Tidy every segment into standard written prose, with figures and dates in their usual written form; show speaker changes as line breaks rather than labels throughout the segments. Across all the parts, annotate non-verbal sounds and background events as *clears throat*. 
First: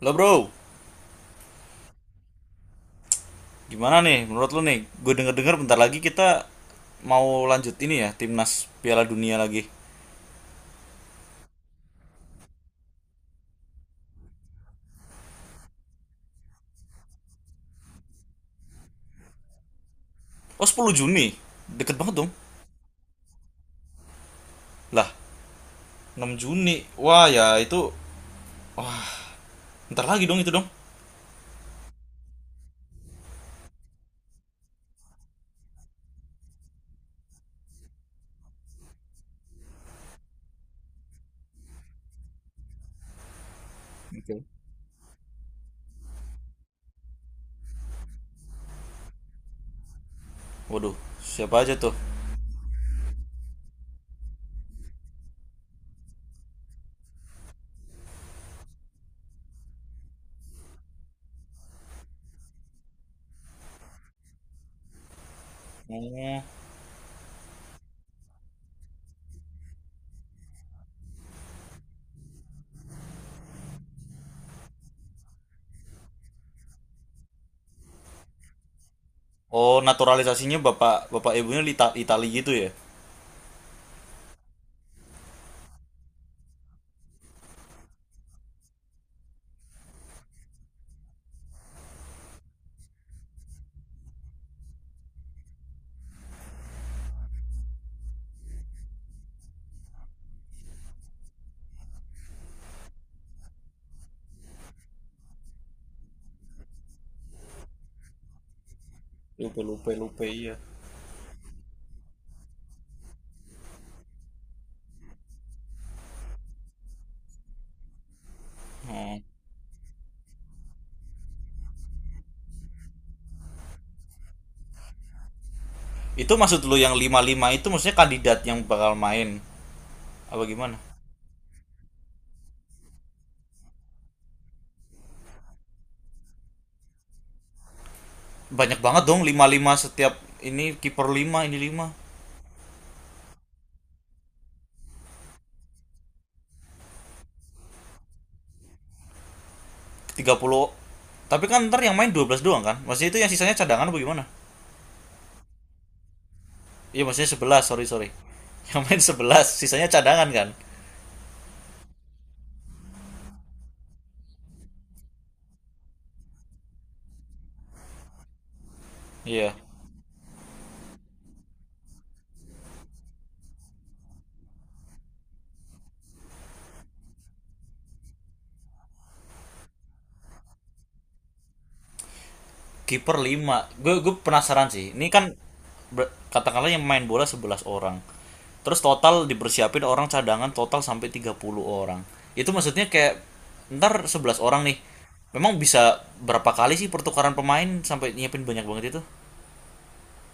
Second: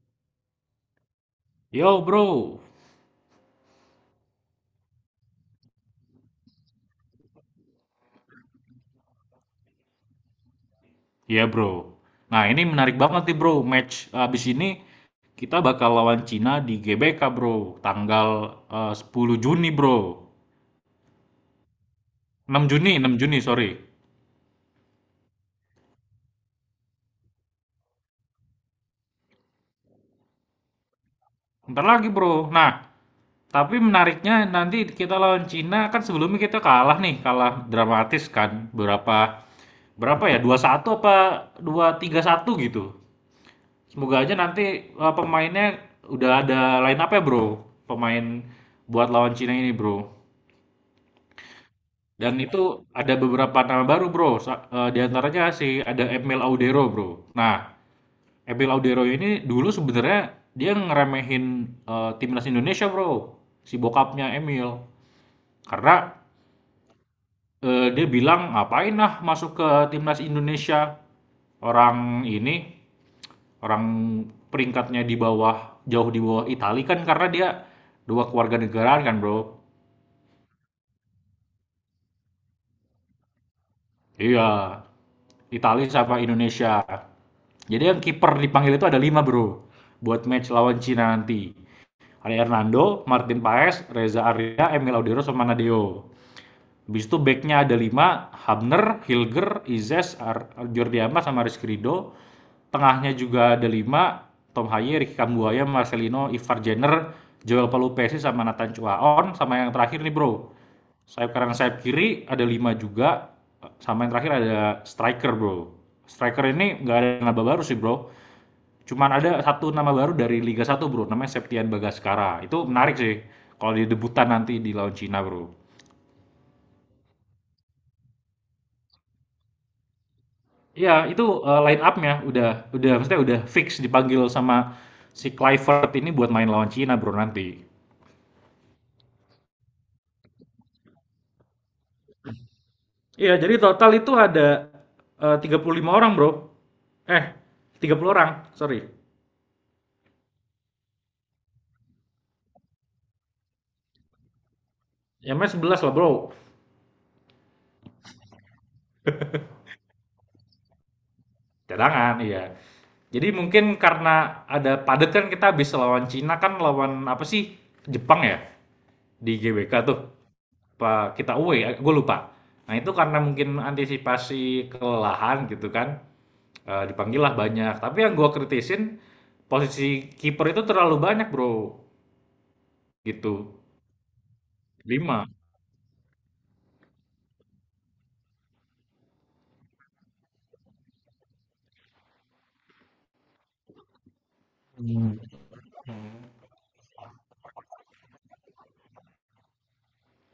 Lo bro,
Yo bro,
gimana nih menurut lo nih? Gue denger-denger bentar lagi kita mau lanjut ini ya, timnas Piala Dunia lagi.
ya bro. Nah ini menarik banget nih bro, match abis ini kita bakal lawan Cina di GBK bro, tanggal 10 Juni bro.
Oh 10 Juni, deket banget dong.
6 Juni, 6 Juni sorry.
Lah, 6 Juni. Wah ya itu, bentar lagi dong itu dong.
Ntar lagi bro. Nah, tapi menariknya nanti kita lawan Cina kan sebelumnya kita kalah nih, kalah dramatis kan. Berapa ya, dua satu apa dua tiga satu gitu. Semoga aja
Oke.
nanti pemainnya udah ada line up ya bro, pemain buat lawan Cina ini bro.
Waduh, siapa aja tuh?
Dan itu ada beberapa nama baru bro, di antaranya si ada Emil Audero bro. Nah, Emil Audero ini dulu sebenarnya dia ngeremehin timnas Indonesia bro, si bokapnya Emil. Karena
Oh,
dia bilang ngapain lah masuk ke timnas Indonesia, orang ini orang peringkatnya di bawah, jauh di bawah Italia kan, karena dia dua keluarga negaraan kan bro.
oh, naturalisasinya bapak bapak ibunya Lita, Itali gitu ya?
Iya, Italia sama Indonesia. Jadi yang kiper dipanggil itu ada lima bro, buat match lawan Cina nanti ada Hernando, Martin Paes, Reza Arya, Emil Audero sama Nadeo. Habis itu backnya ada lima: Hamner, Hilger, Izes, Jordi Amat sama Rizky Ridho. Tengahnya juga ada lima: Tom Haye, Ricky Kambuaya, Marcelino, Ivar Jenner, Joel Palupesi sama Nathan Chuaon. Sama
Lupe
yang
lupe
terakhir nih
lupe,
bro,
iya.
sayap kanan sayap kiri ada 5 juga. Sama yang terakhir ada striker bro. Striker ini nggak ada nama baru sih bro. Cuman
Oh.
ada satu nama baru dari Liga Satu bro, namanya Septian Bagaskara. Itu menarik sih kalau dia debutan nanti di lawan Cina bro.
Itu maksud lo yang lima lima itu maksudnya kandidat yang bakal main apa gimana?
Iya, itu, line up-nya udah maksudnya udah fix dipanggil sama si Kluivert ini buat main lawan Cina, Bro, nanti.
Banyak banget dong lima lima setiap ini, kiper lima, ini 5.
Iya, jadi total itu ada, 35 orang, Bro. Eh, 30 orang, sorry.
30, tapi kan ntar yang main 12 doang kan, maksudnya itu yang sisanya cadangan apa gimana?
Ya main 11 lah, Bro.
Iya, maksudnya 11, sorry sorry, *laughs* yang main 11, sisanya cadangan kan.
Cadangan, iya. Jadi mungkin karena ada padat kan, kita habis lawan Cina kan lawan apa sih, Jepang ya? Di
Iya.
GWK tuh. Apa kita away ya? Gue lupa. Nah, itu karena mungkin antisipasi kelelahan gitu kan. Dipanggil lah banyak, tapi yang gua kritisin, posisi kiper itu terlalu banyak Bro,
Kiper
gitu,
lima. Gue penasaran sih ini, kan?
5.
Katakanlah yang main bola 11 orang, terus total dipersiapin orang cadangan total sampai 30 orang. Itu maksudnya kayak ntar 11 orang nih
Mmm.
memang bisa berapa kali sih pertukaran pemain sampai nyiapin banyak banget itu?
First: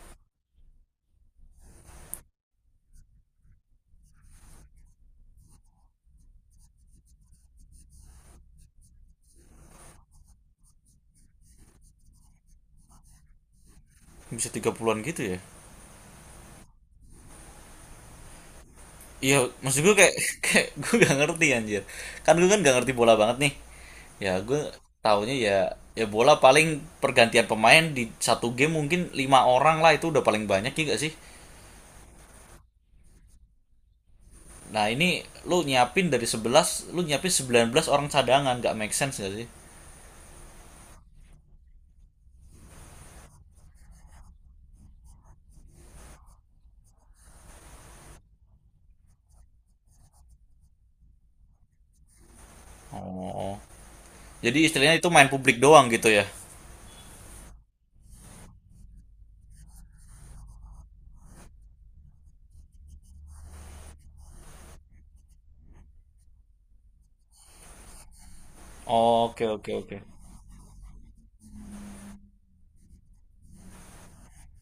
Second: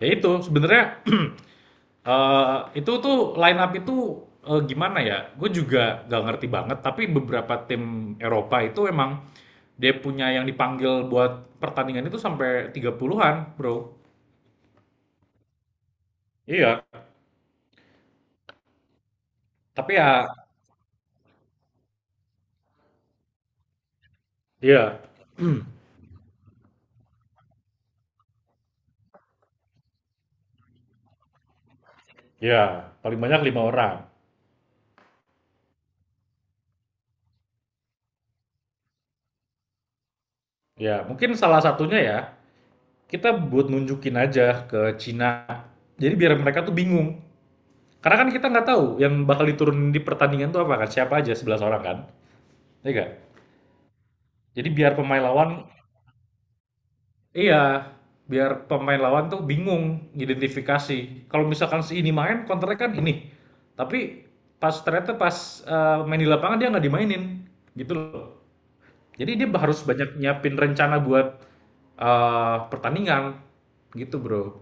Ya itu, sebenarnya, *clears throat* itu tuh line up itu, gimana ya, gue juga gak ngerti banget, tapi beberapa tim Eropa itu emang dia punya yang dipanggil buat pertandingan itu sampai 30-an Bro.
Bisa 30-an gitu ya?
Iya,
Iya, maksud
tapi
gue kayak
ya,
*laughs* kayak gue gak ngerti anjir. Kan gue kan gak ngerti bola banget nih. Ya gue
iya,
taunya ya, ya bola paling pergantian pemain di satu game mungkin lima orang lah, itu udah paling banyak, ya gak sih?
iya, paling banyak 5 orang.
Nah ini, lu nyiapin dari 11, lu nyiapin 19 orang cadangan. Gak make sense gak sih?
Ya, mungkin salah satunya ya, kita buat nunjukin aja ke Cina. Jadi biar mereka tuh bingung. Karena kan kita nggak tahu yang bakal diturunin di pertandingan tuh apa kan, siapa aja 11 orang kan, iya nggak?
Oh. Jadi
Jadi biar
istilahnya itu
pemain
main
lawan,
publik doang gitu ya.
iya, biar pemain lawan tuh bingung identifikasi. Kalau misalkan si ini main, counternya kan ini. Tapi pas ternyata, pas main di lapangan dia nggak dimainin, gitu loh. Jadi
Oke
dia
oke
harus
oke.
banyak nyiapin rencana buat pertandingan, gitu bro.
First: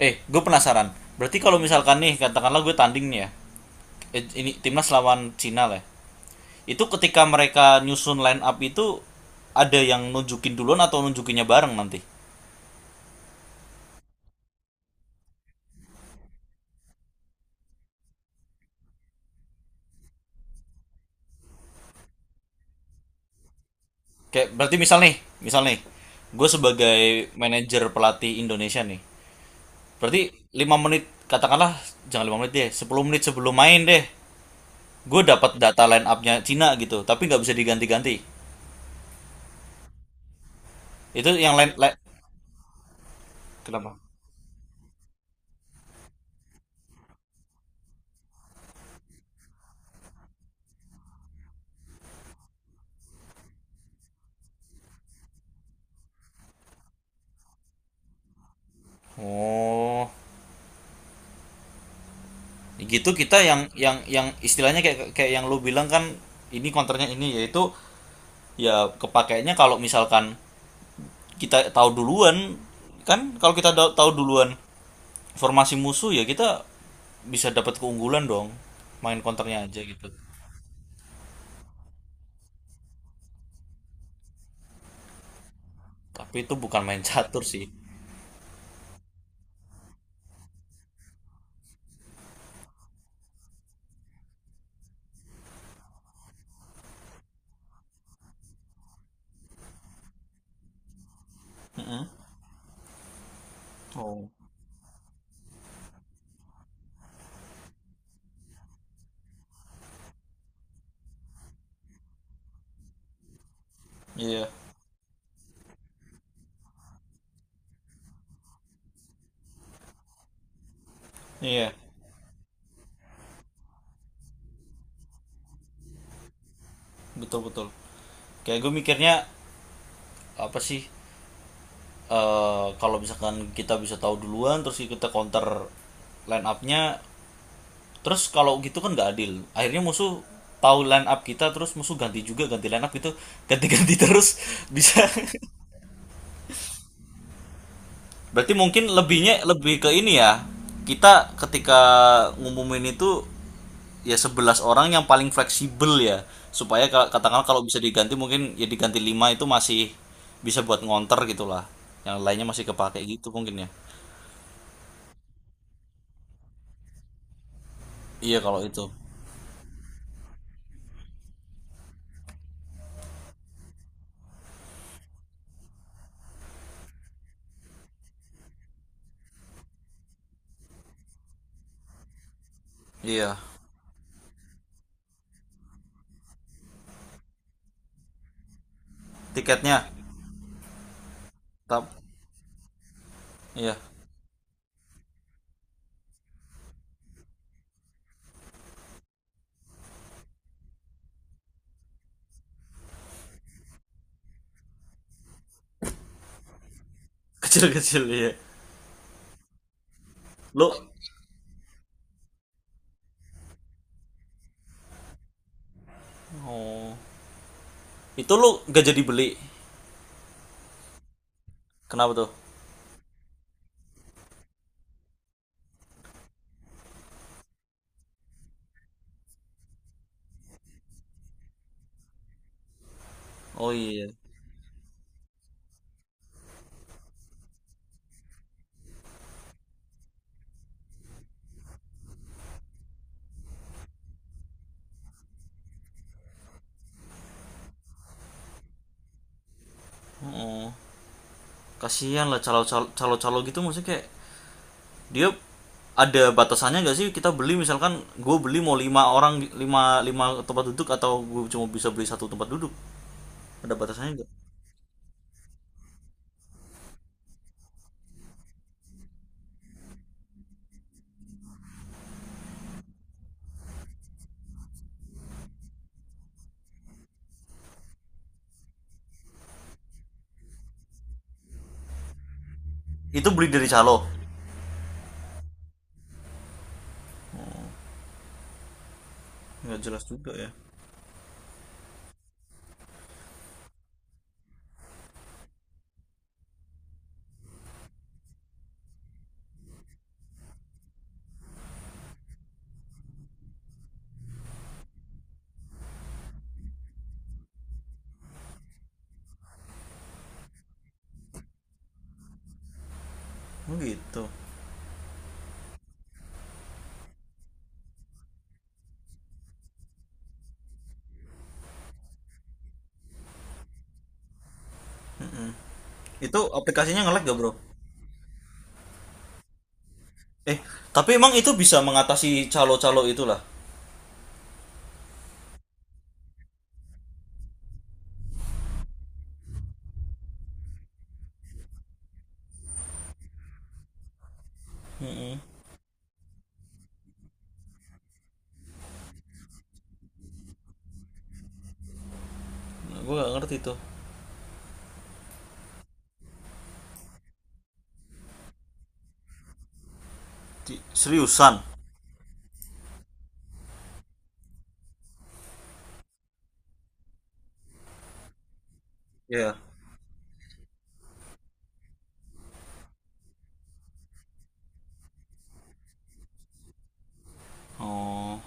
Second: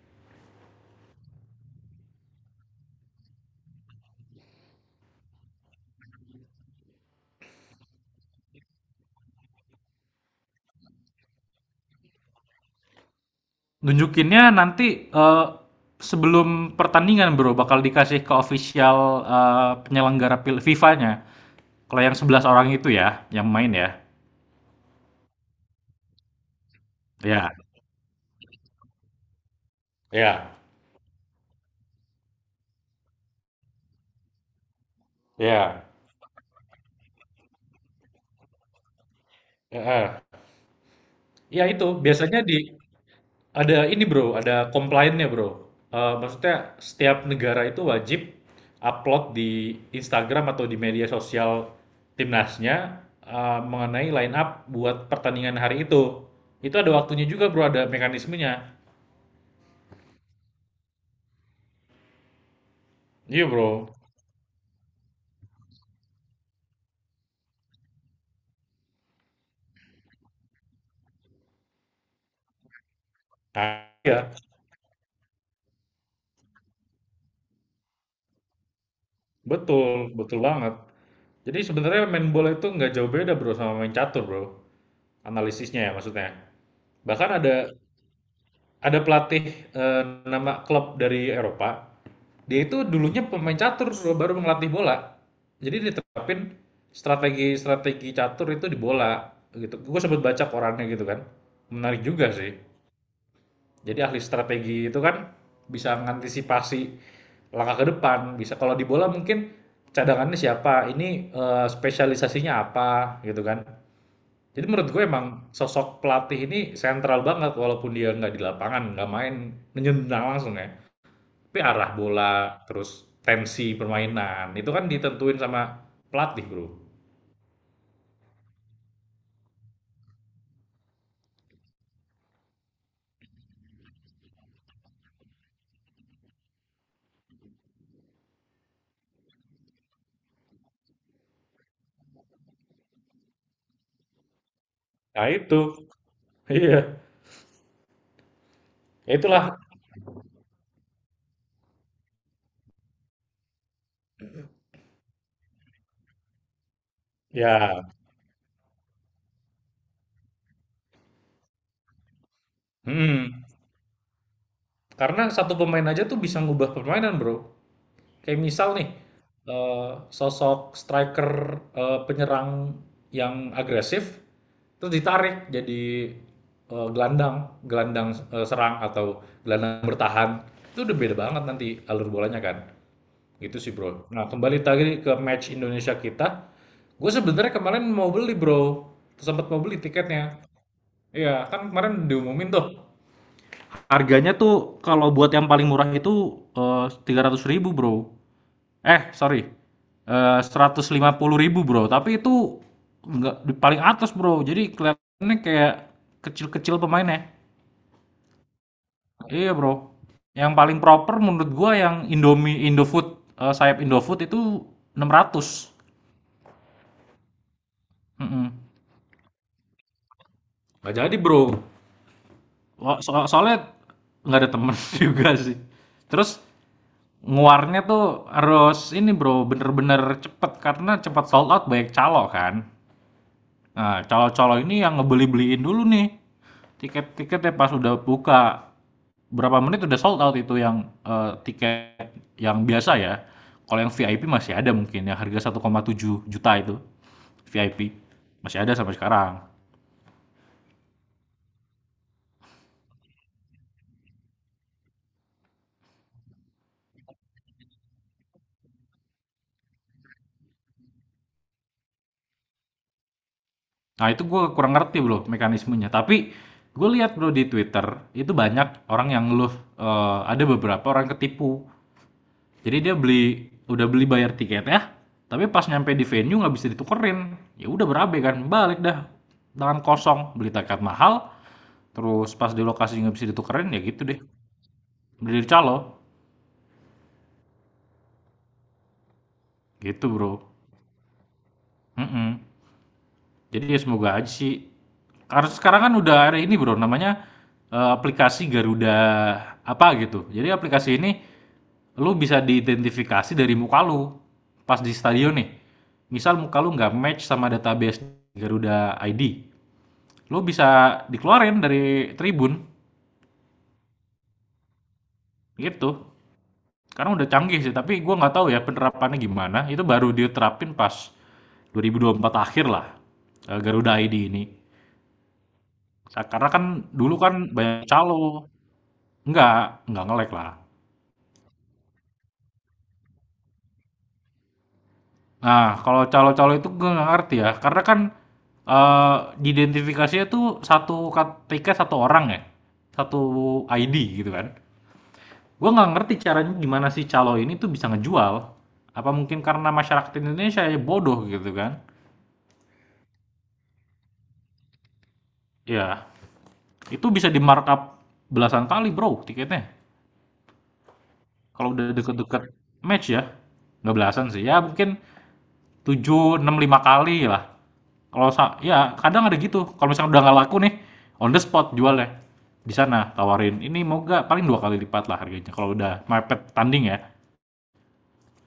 Eh, gue penasaran. Berarti kalau misalkan nih, katakanlah gue tanding nih ya. Eh, ini timnas lawan Cina lah, ya. Itu ketika mereka nyusun line up itu ada yang nunjukin duluan atau nunjukinnya bareng nanti?
Nunjukinnya nanti, eee, sebelum pertandingan Bro, bakal dikasih ke official, eee, penyelenggara pil FIFA-nya. Kalau yang 11 orang itu ya, yang main ya.
Kayak berarti misal nih, gue sebagai
Ya,
manajer pelatih Indonesia nih. Berarti
ya,
5 menit, katakanlah jangan 5 menit deh, 10 menit sebelum main deh. Gue dapat data
ya,
line up-nya Cina gitu, tapi nggak bisa diganti-ganti.
heeh.
Itu yang
Iya
line,
itu,
line
biasanya di ada
Kenapa?
ini Bro, ada complainnya Bro. Maksudnya setiap negara itu wajib upload di Instagram atau di media sosial timnasnya, mengenai line up buat pertandingan hari itu. Itu ada waktunya juga Bro, ada mekanismenya.
Oh, gitu. Kita
Iya
yang
bro.
yang yang istilahnya kayak kayak yang lu bilang kan, ini konternya ini, yaitu ya kepakainya kalau misalkan kita tahu duluan, kan kalau kita
Ah,
tahu
iya,
duluan formasi musuh ya, kita bisa dapat keunggulan dong, main konternya aja
betul,
gitu.
betul banget. Jadi sebenarnya main bola itu nggak jauh beda bro sama main catur bro, analisisnya ya maksudnya.
Tapi itu bukan main
Bahkan
catur
ada
sih.
ada pelatih eh, nama klub dari Eropa, dia itu dulunya pemain catur bro, baru ngelatih bola. Jadi diterapin strategi-strategi catur itu di bola gitu. Gue sempat baca korannya gitu kan, menarik
Mm-mm.
juga sih. Jadi ahli
Oh.
strategi itu kan bisa mengantisipasi langkah ke depan. Bisa kalau di bola mungkin cadangannya siapa, ini spesialisasinya apa gitu kan.
Iya,
Jadi menurut gue emang sosok pelatih ini sentral banget walaupun dia nggak di lapangan, nggak main nendang langsung ya. Tapi
iya,
arah bola, terus tensi permainan itu kan ditentuin sama pelatih bro.
betul betul. Kayak gue mikirnya apa sih? Eh kalau misalkan kita bisa tahu duluan, terus kita counter line up-nya, terus kalau gitu kan nggak adil. Akhirnya musuh tahu line up kita, terus musuh ganti juga, ganti line up gitu, ganti-ganti *laughs* terus bisa.
Nah itu, *laughs* iya.
Berarti mungkin
Ya,
lebihnya
itulah
lebih ke ini ya. Kita ketika ngumumin itu ya 11 orang yang paling fleksibel ya. Supaya katakanlah kalau bisa
ya.
diganti mungkin ya diganti 5 itu masih bisa buat ngonter gitulah. Yang lainnya masih kepake gitu
Hmm.
mungkin ya.
Karena satu pemain aja tuh bisa ngubah permainan bro.
Iya
Kayak
kalau
misal
itu.
nih, eh, sosok striker penyerang yang agresif, terus ditarik jadi gelandang, gelandang serang atau gelandang bertahan, itu udah beda banget nanti alur bolanya kan.
Iya.
Gitu sih bro. Nah kembali tadi ke match Indonesia kita, gue sebenarnya kemarin mau beli bro, sempat mau beli
Tiketnya.
tiketnya. Iya, kan
tap
kemarin diumumin tuh.
iya.
Harganya tuh kalau buat yang paling murah itu 300 ribu bro. Sorry, eee, ribu Bro, tapi itu nggak di paling atas Bro, jadi kelihatannya kayak kecil-kecil pemainnya.
*laughs* Kecil-kecil iya.
Iya Bro, yang
Lu
paling proper menurut gua yang Indomie Indofood, sayap Indofood itu 600.
oh, itu
Mhm.
lu gak jadi beli.
Nggak jadi Bro,
Kenapa tuh?
wa so soalnya nggak ada temen *laughs* juga sih. Terus nguarnya tuh harus ini Bro, bener-bener cepet, karena cepet sold out banyak calo kan.
Oh iya.
Nah, calo-calo ini yang ngebeli-beliin dulu nih. Tiket-tiketnya pas udah buka. Berapa menit udah sold out itu yang tiket yang biasa ya. Kalau yang VIP masih ada mungkin yang harga 1,7 juta itu. VIP masih ada sampai sekarang.
Oh, kasihan lah calo-calo gitu, maksudnya kayak dia ada batasannya nggak sih? Kita beli, misalkan gue beli mau lima orang, lima lima tempat duduk, atau gue cuma bisa beli satu tempat duduk? Ada
Nah,
batasannya
itu
nggak?
gue kurang ngerti bro mekanismenya. Tapi gue lihat bro di Twitter itu banyak orang yang ngeluh, ada beberapa orang ketipu, jadi dia beli bayar tiket ya, tapi pas nyampe di venue nggak bisa ditukerin, ya udah berabe kan, balik dah tangan kosong beli tiket mahal. Terus pas di lokasi nggak bisa
Itu beli
ditukerin,
dari
ya gitu
calo,
deh, beli dari calo
nggak jelas
gitu
juga
bro.
ya.
Mm-mm. Jadi ya semoga aja sih. Karena sekarang kan udah ada ini bro, namanya aplikasi Garuda apa gitu. Jadi aplikasi ini lu bisa diidentifikasi dari muka lu pas di stadion nih. Misal muka lu nggak match sama database Garuda ID, lu bisa dikeluarin dari tribun
Oh, gitu.
gitu. Karena udah canggih sih, tapi gue nggak tahu ya penerapannya gimana. Itu baru diterapin pas 2024 akhir lah, Garuda ID ini. Nah,
Itu
karena kan
aplikasinya
dulu
nge-lag
kan
gak bro?
banyak calo. Enggak, enggak nge-lag lah.
Eh tapi emang itu bisa mengatasi calo-calo itulah?
Nah, kalau calo-calo itu gue nggak ngerti ya. Karena kan eh diidentifikasinya tuh satu KTK satu orang ya. Satu ID gitu kan.
mm
Gue nggak ngerti caranya gimana sih calo ini tuh bisa ngejual. Apa mungkin karena masyarakat Indonesia ya bodoh gitu kan.
gue gak ngerti itu.
Ya, itu bisa di markup belasan kali bro tiketnya.
Seriusan?
Kalau udah deket-deket match ya. Nggak belasan sih. Ya mungkin 7 6 5 kali lah. Kalau sa ya kadang ada
Iya.
gitu. Kalau misalkan udah nggak laku nih, on the spot jualnya. Di sana tawarin, ini mau nggak? Paling dua kali lipat lah harganya. Kalau udah mepet tanding ya.
Oh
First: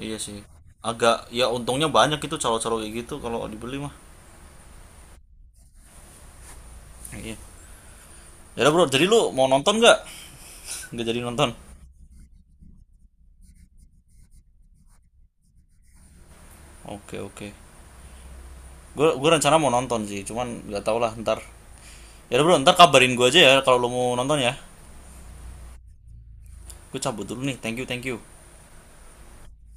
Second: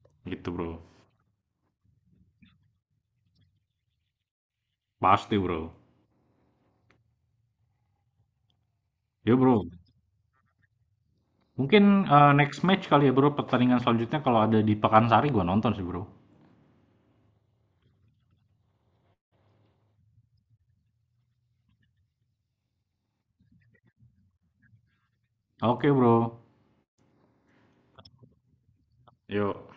iya sih.
Gitu bro.
Agak ya, untungnya banyak itu calo-calo kayak gitu kalau dibeli mah.
Pasti bro.
Iya. Ya bro, jadi lu
Yo
mau
bro.
nonton nggak? Nggak jadi nonton.
Mungkin next match kali ya bro. Pertandingan selanjutnya kalau ada di Pekansari gua nonton sih bro.
Oke oke. Gue rencana mau nonton sih, cuman nggak tau lah ntar. Ya udah bro, ntar kabarin gue aja ya kalau lo mau nonton ya.
Oke bro.
Gue cabut dulu nih. Thank you thank you.
Yuk.